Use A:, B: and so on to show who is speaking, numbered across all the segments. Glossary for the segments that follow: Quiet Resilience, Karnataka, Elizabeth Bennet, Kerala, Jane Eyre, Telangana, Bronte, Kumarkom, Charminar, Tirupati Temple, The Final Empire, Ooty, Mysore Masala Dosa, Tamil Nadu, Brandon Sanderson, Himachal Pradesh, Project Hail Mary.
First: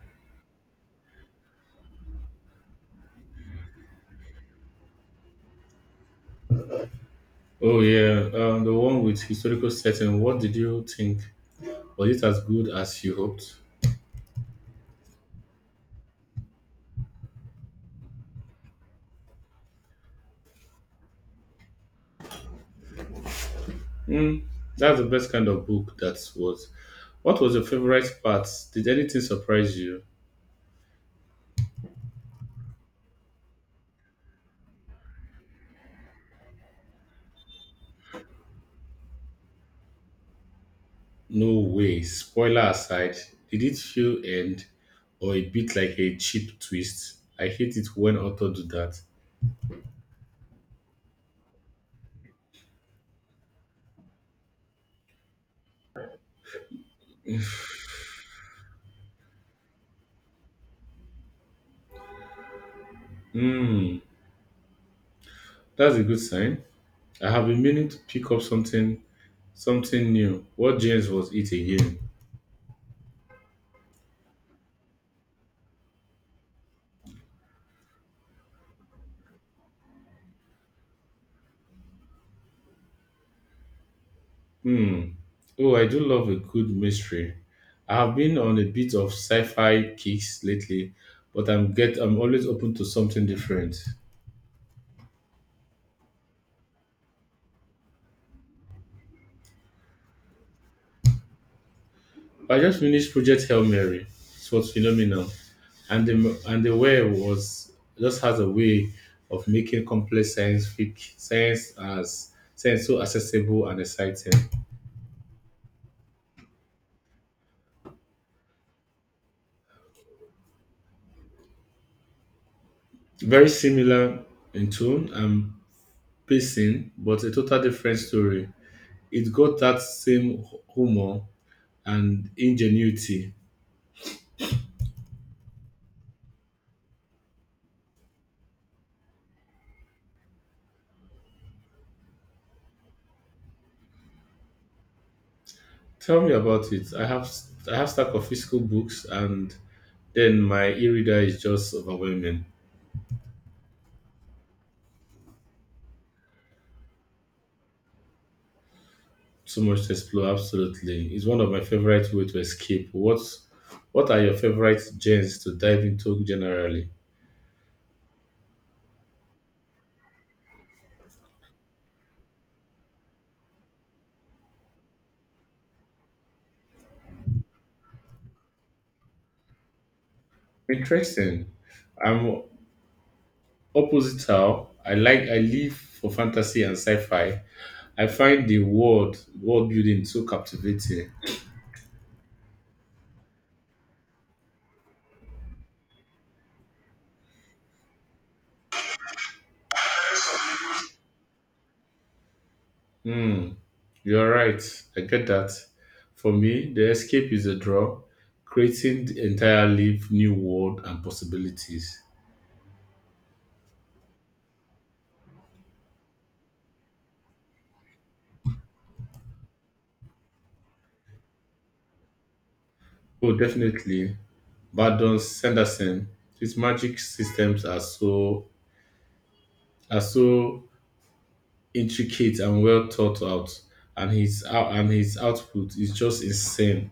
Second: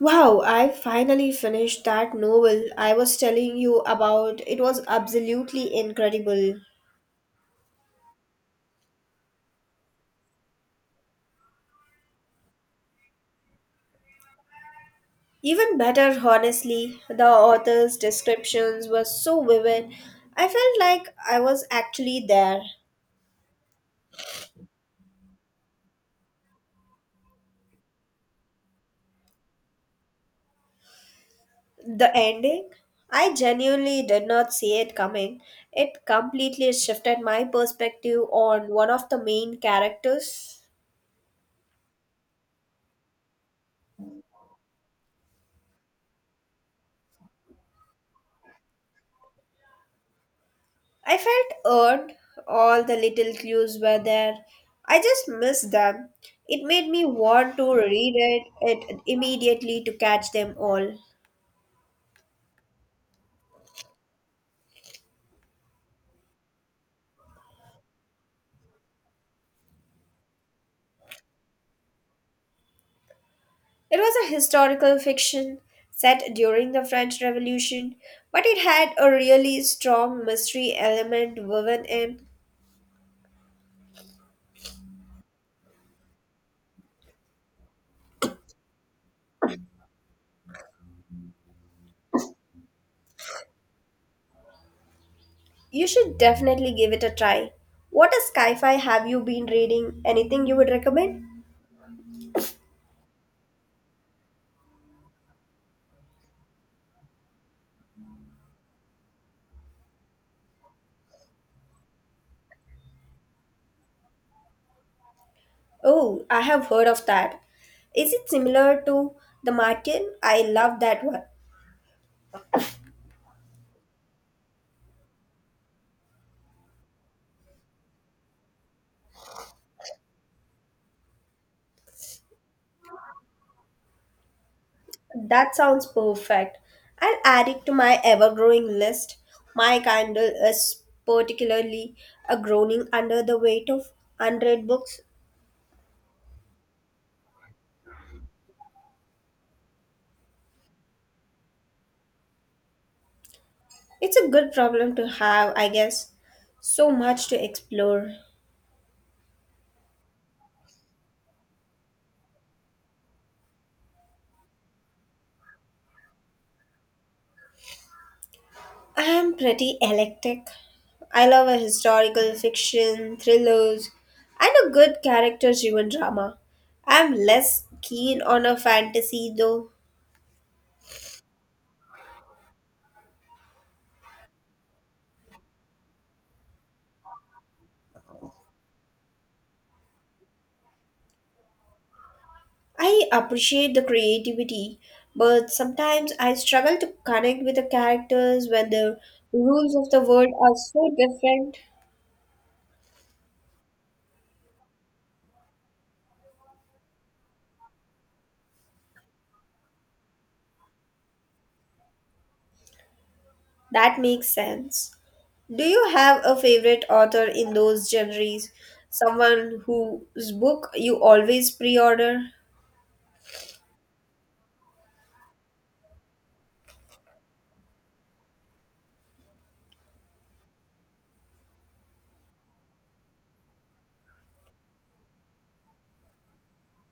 A: Wow, I finally finished that novel I was telling you about. It was absolutely incredible.
B: Oh yeah, the one with historical setting. What did you think? Was it as good as you hoped?
A: Even better, honestly, the author's descriptions were so vivid. I felt like I was actually there.
B: Hmm, that's the best kind of book. That was. What was your favorite part? Did anything surprise you?
A: The ending? I genuinely did not see it coming. It completely shifted my perspective on one of the main characters.
B: No way. Spoiler aside, did it feel end or a bit like a cheap twist? I hate it when authors do that.
A: I felt earned. All the little clues were there. I just missed them. It made me want to read it, it immediately to catch them all.
B: Hmm, that's a good sign. I have been meaning to pick up something new. What James was it again?
A: It was a historical fiction set during the French Revolution, but it had a really strong mystery element woven in.
B: Hmm. Oh, I do love a good mystery. I have been on a bit of sci-fi kicks lately, but I'm always open to something different.
A: You should definitely give it a try. What a sci fi have you been reading? Anything you would recommend?
B: I just finished Project Hail Mary. It was phenomenal, and the way was just has a way of making complex science fic science as science so accessible and exciting.
A: Oh, I have heard of that. Is it similar to the Martin? I love that one.
B: Very similar in tone and pacing, but a total different story. It got that same humor and ingenuity.
A: That sounds perfect. I'll add it to my ever growing list. My candle is particularly a groaning under the weight of unread books.
B: Tell me about it. I have stack of physical books, and then my e-reader is just overwhelming.
A: It's a good problem to have, I guess. So much to explore.
B: Too much to explore. Absolutely, it's one of my favorite way to escape. What are your favorite genres to dive into generally?
A: I'm pretty eclectic. I love a historical fiction, thrillers, and a good character driven drama. I'm less keen on a fantasy though.
B: Interesting. I'm opposite how I like I live for fantasy and sci-fi. I find the world building so captivating.
A: I appreciate the creativity, but sometimes I struggle to connect with the characters when the rules of the world are so different.
B: Hmm, you're right. I get that. For me, the escape is a draw, creating the entirely new world and possibilities.
A: That makes sense. Do you have a favorite author in those genres? Someone whose book you always pre order?
B: Oh, definitely. Badon Sanderson, his magic systems are so intricate and well thought out, and his output is just insane.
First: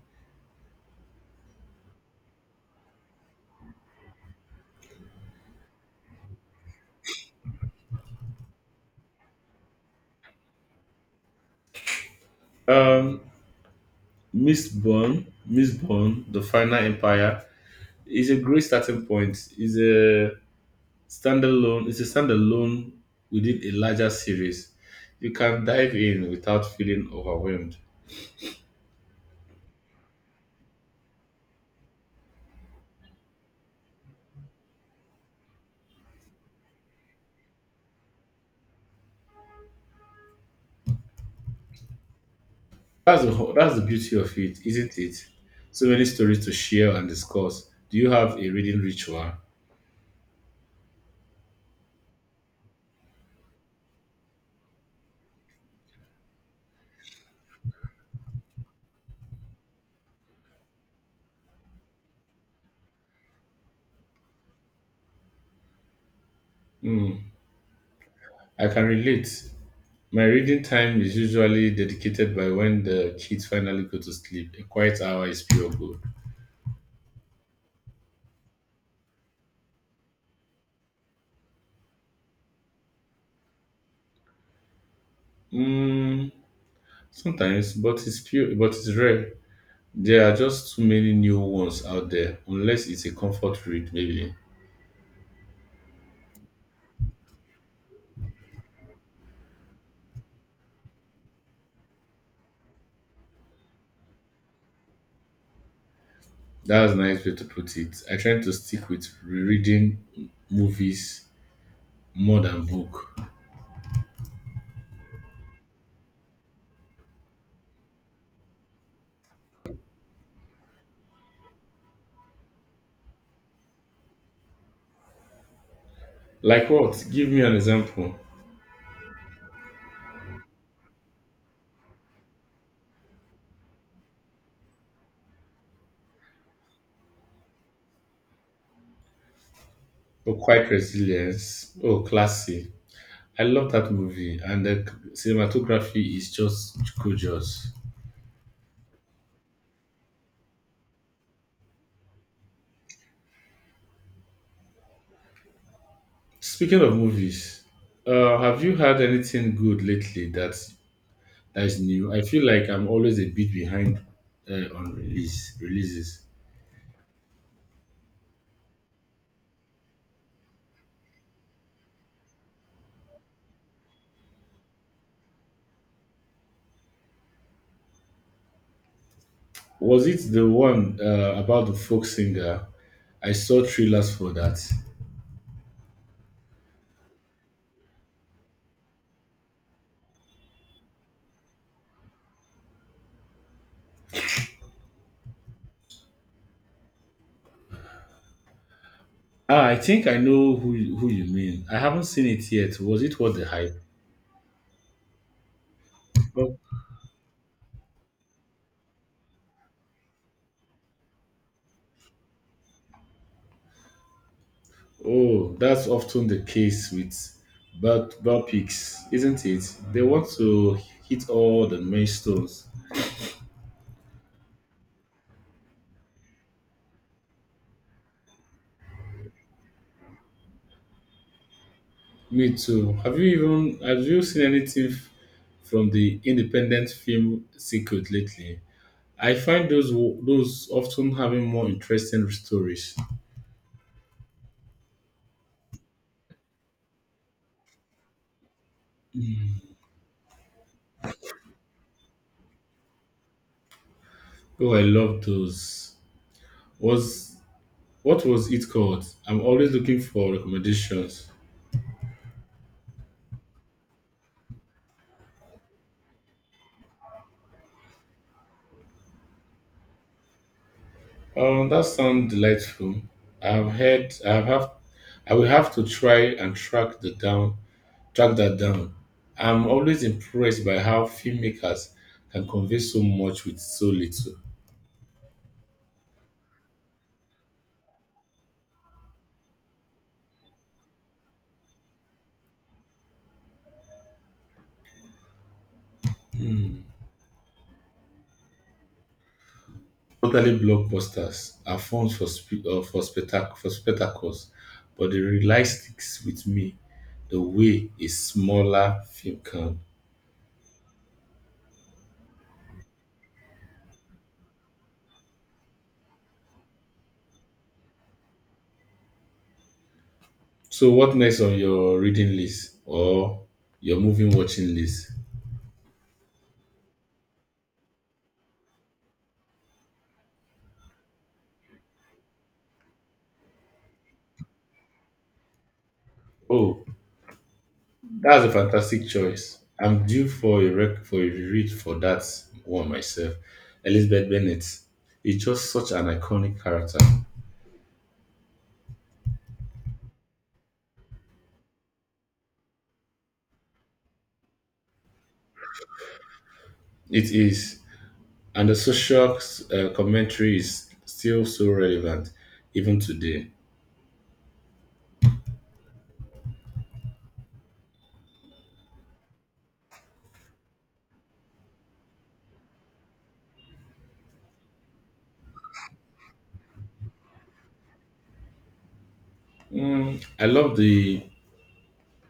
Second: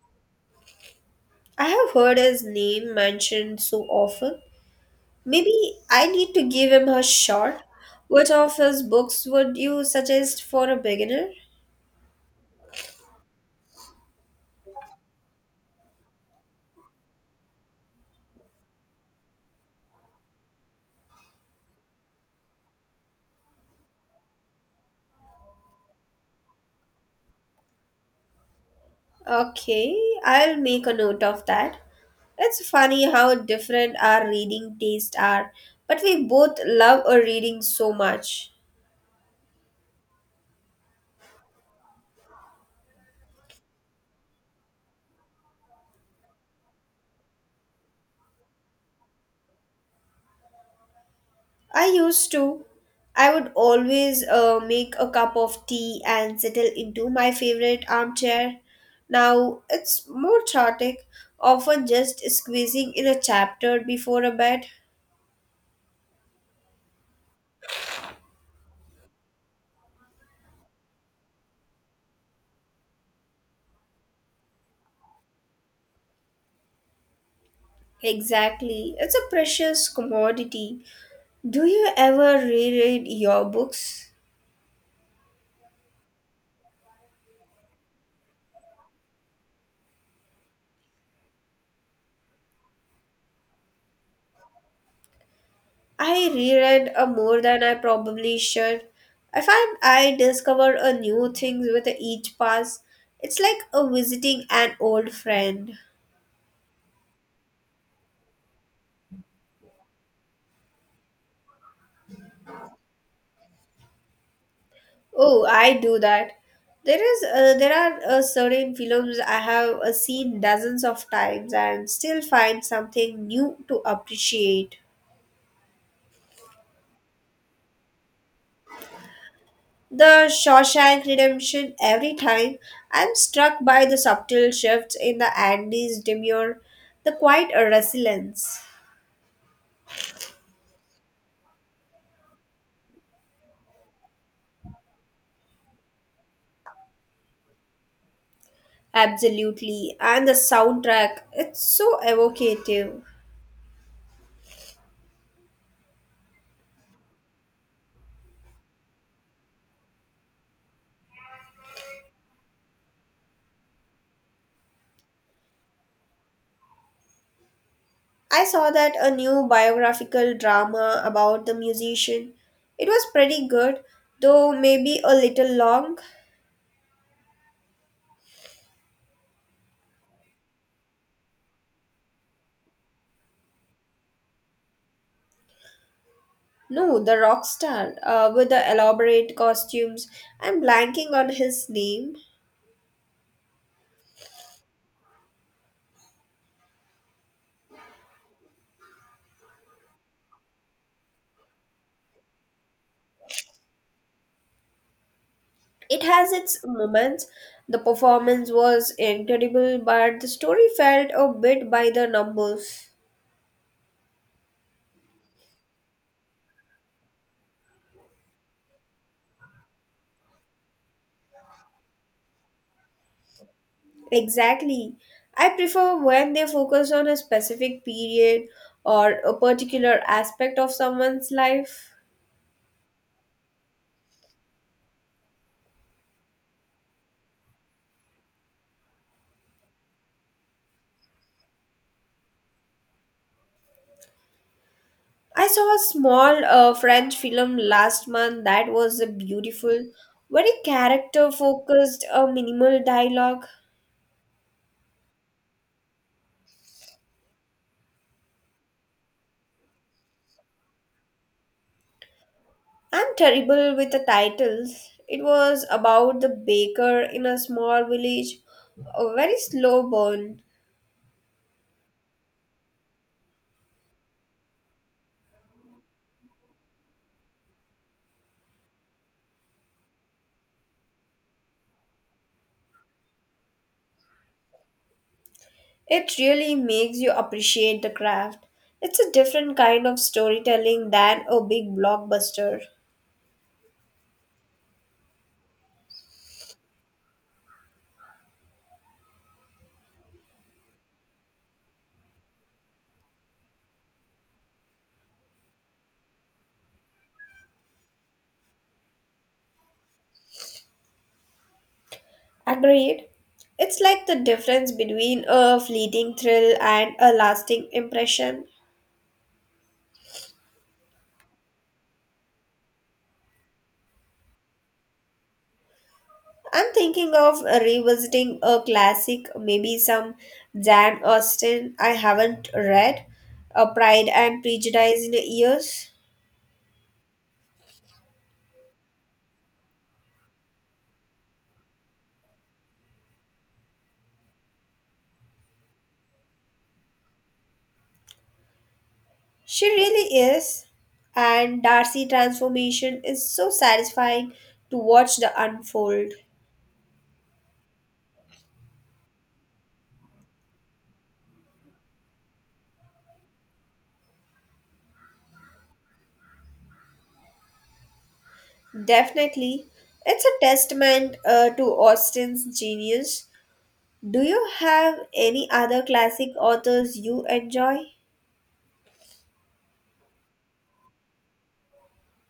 A: I have heard his name mentioned so often. Maybe I need to give him a shot. What of his books would you suggest for a beginner?
B: Um, Miss Bond, The Final Empire is a great starting point. Is a standalone within a larger series. You can dive in without feeling overwhelmed.
A: Okay, I'll make a note of that. It's funny how different our reading tastes are, but we both love our reading so much.
B: That's the beauty of it, isn't it? So many stories to share and discuss. Do you have a reading ritual?
A: I used to. I would always make a cup of tea and settle into my favorite armchair. Now it's more chaotic, often just squeezing in a chapter before a bed.
B: Hmm, I can relate. My reading time is usually dedicated by when the kids finally go to sleep. A quiet hour is pure gold.
A: Exactly, it's a precious commodity. Do you ever reread your books?
B: Mm, sometimes, but but it's rare. There are just too many new ones out there, unless it's a comfort read, maybe.
A: I reread more than I probably should. I find I discover a new things with each pass. It's like a visiting an old friend.
B: That's a nice way to put it. I try to stick with reading movies more than book.
A: Oh, I do that. There are certain films I have seen dozens of times and still find something new to appreciate.
B: Like what? Give me an example.
A: The Shawshank Redemption. Every time, I'm struck by the subtle shifts in the Andy's demure, the quiet resilience.
B: Oh, Quiet Resilience. Oh, classy. I love that movie, and the cinematography is just gorgeous.
A: Absolutely, and the soundtrack. It's so evocative.
B: Speaking of movies, have you had anything good lately that is new? I feel like I'm always a bit behind on releases.
A: I saw that a new biographical drama about the musician. It was pretty good, though maybe a little long.
B: Was it the one about the folk singer? I saw trailers for that.
A: No, the rock star with the elaborate costumes. I'm blanking on his name.
B: Ah, I think I know who you mean. I haven't seen it yet. Was it worth the hype?
A: It has
B: Oh,
A: its moments. The performance was incredible, but the story felt a bit by the numbers.
B: oh, that's often the case with bad biopics, isn't it? They want to hit all the milestones.
A: Exactly. I prefer when they focus on a specific period or a particular aspect of someone's life.
B: Me too. Have you seen anything from the independent film circuit lately? I find those often having more interesting stories.
A: I saw a small French film last month that was a beautiful, very character focused, minimal dialogue.
B: Oh, I love those. Was what was it called? I'm always looking for recommendations.
A: I'm terrible with the titles. It was about the baker in a small village, a very slow burn.
B: That sounds delightful. I've heard. I have. Have- I will have to try and track the down. Track that down. I'm always impressed by how filmmakers can convey so much with so little.
A: It really makes you appreciate the craft. It's a different kind of storytelling than a big blockbuster.
B: Hmm. Totally blockbusters are forms for for spectacles, but the rely sticks with me the way a smaller film can.
A: Agreed. It's like the difference between a fleeting thrill and a lasting impression.
B: So what next on your reading list or your movie watching list?
A: I'm thinking of revisiting a classic, maybe some Jane Austen I haven't read, *A Pride and Prejudice in years.
B: Oh, that's a fantastic choice. I'm due for a read for that one myself. Elizabeth Bennet is just such an iconic character.
A: She really is, and Darcy transformation is so satisfying to watch the unfold.
B: It is, and the social commentary is still so relevant even today.
A: Definitely, it's a testament to Austen's genius. Do you have any other classic authors you enjoy?
B: Mm, I love the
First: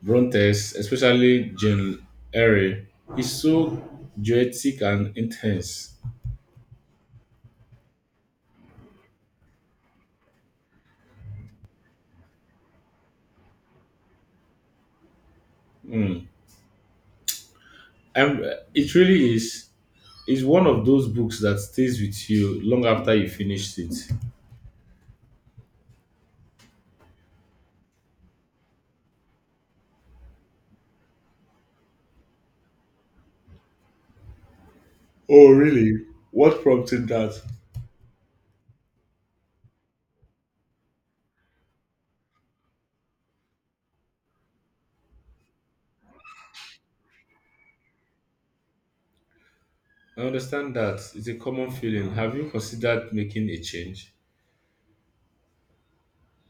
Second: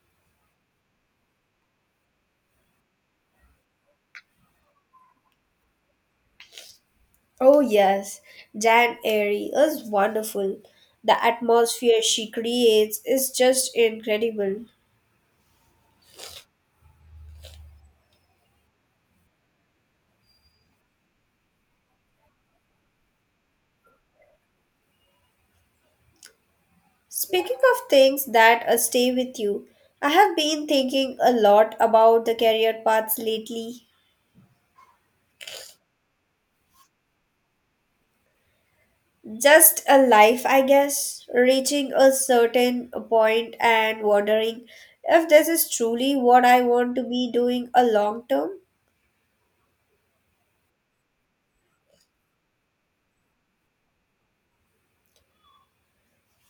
B: Brontes, especially Jane Eyre. It's so poetic and intense.
A: Oh, yes, Jan Airy is wonderful. The atmosphere she creates is just incredible.
B: Mm. And it really is one of those books that stays with you long after you finished it.
A: Speaking of things that stay with you, I have been thinking a lot about the career paths lately.
B: Oh, really? What prompted that?
A: Just a life, I guess, reaching a certain point and wondering if this is truly what I want to be doing a long term.
B: I understand that it's a common feeling. Have you considered making a change?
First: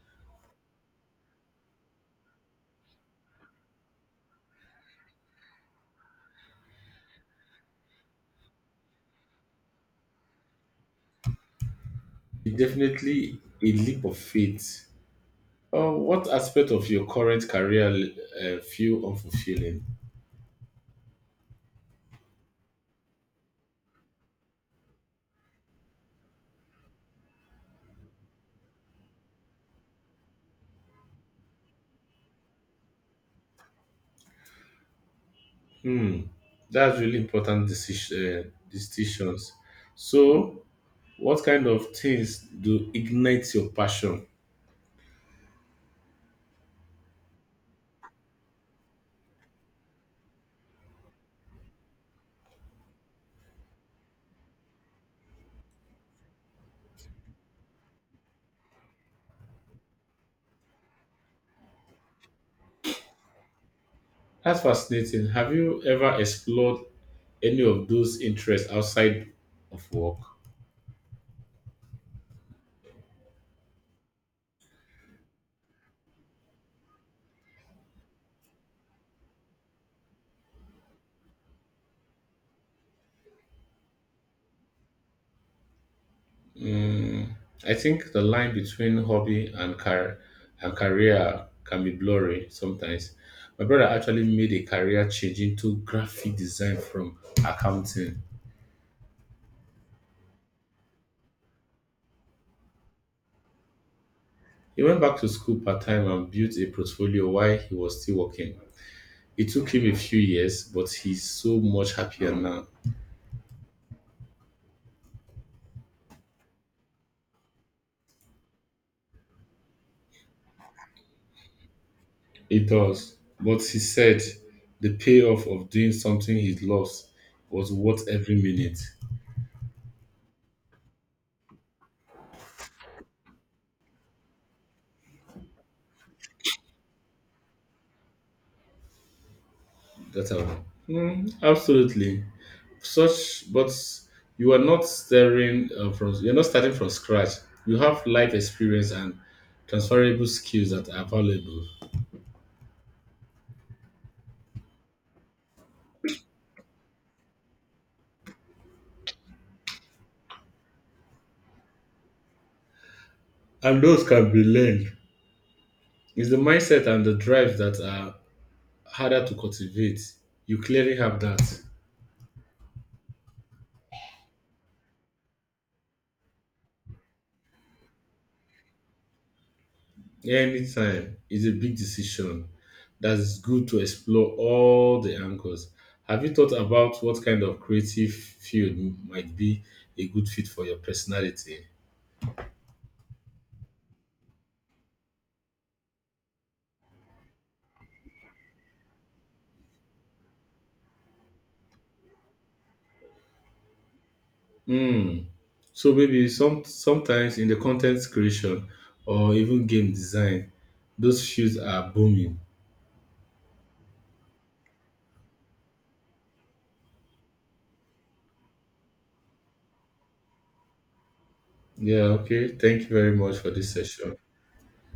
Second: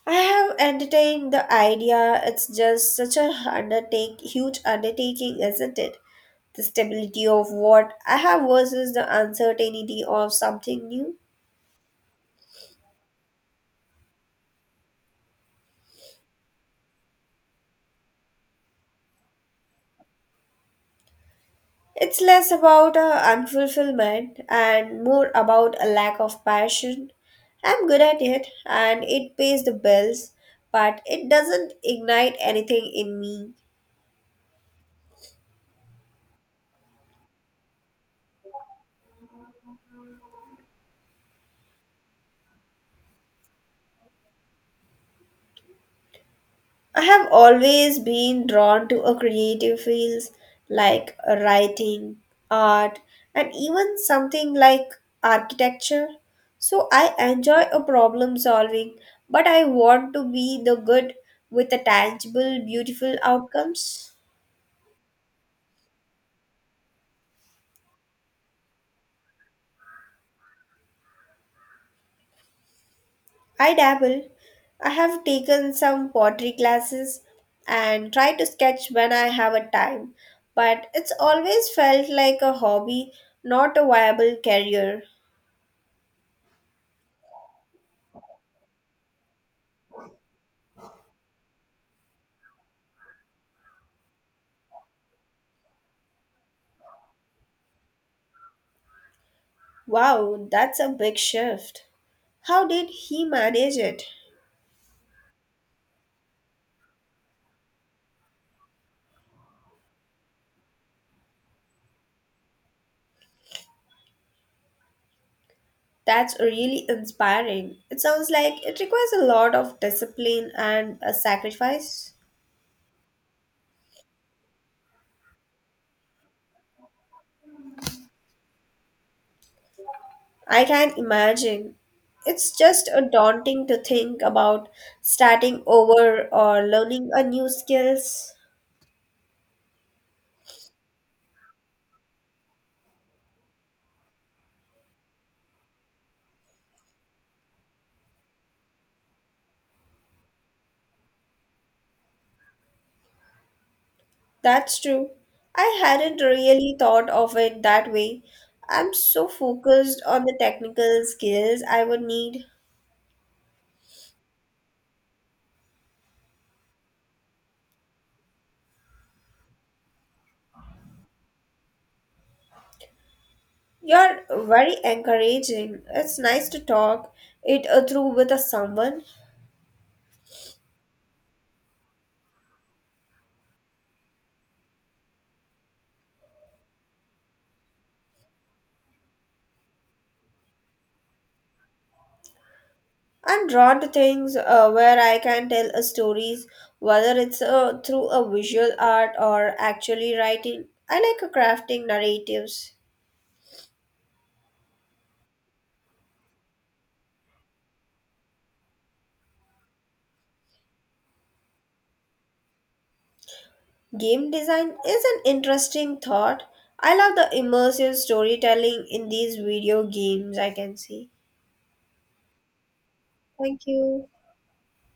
A: I have entertained the idea. It's just such a huge undertaking, isn't it? The stability of what I have versus the uncertainty of something new.
B: It's definitely a leap of faith. What aspect of your current career feel unfulfilling?
A: It's less about a unfulfillment and more about a lack of passion. I'm good at it and it pays the bills, but it doesn't ignite anything in me.
B: Hmm, that's really important decisions. So, what kind of things do ignite your passion?
A: I have always been drawn to a creative fields like writing, art, and even something like architecture. So I enjoy a problem solving, but I want to be the good with the tangible, beautiful outcomes.
B: That's fascinating. Have you ever explored any of those interests outside of work?
A: I dabble. I have taken some pottery classes and try to sketch when I have a time, but it's always felt like a hobby, not a viable career.
B: Mm, I think the line between hobby and career can be blurry sometimes. My brother actually made a career change into graphic design from accounting.
A: Wow, that's a big shift. How did he manage it?
B: He went back to school part time and built a portfolio while he was still working. It took him a few years, but he's so much happier now.
A: That's really inspiring. It sounds like it requires a lot of discipline and a sacrifice.
B: It does. But he said the payoff of doing something he loves was worth every minute.
A: I can imagine. It's just a daunting to think about starting over or learning a new skills.
B: That's all. Hmm, absolutely. Such, but you are not starting from. You're not starting from scratch. You have life experience and transferable skills that are valuable,
A: That's true. I hadn't really thought of it that way. I'm so focused on the technical skills I would need.
B: and those can be learned. It's the mindset and the drive that are harder to cultivate. You clearly have that.
A: You're very encouraging. It's nice to talk it through with a someone.
B: Anytime is a big decision that is good to explore all the angles. Have you thought about what kind of creative field might be a good fit for your personality?
A: I'm drawn to things where I can tell stories, whether it's through a visual art or actually writing. I like crafting narratives.
B: Hmm. So maybe sometimes in the content creation or even game design, those fields are booming.
A: Game design is an interesting thought. I love the immersive storytelling in these video games, I can see.
B: Yeah, okay. Thank you very much for
A: Thank
B: this
A: you.
B: session.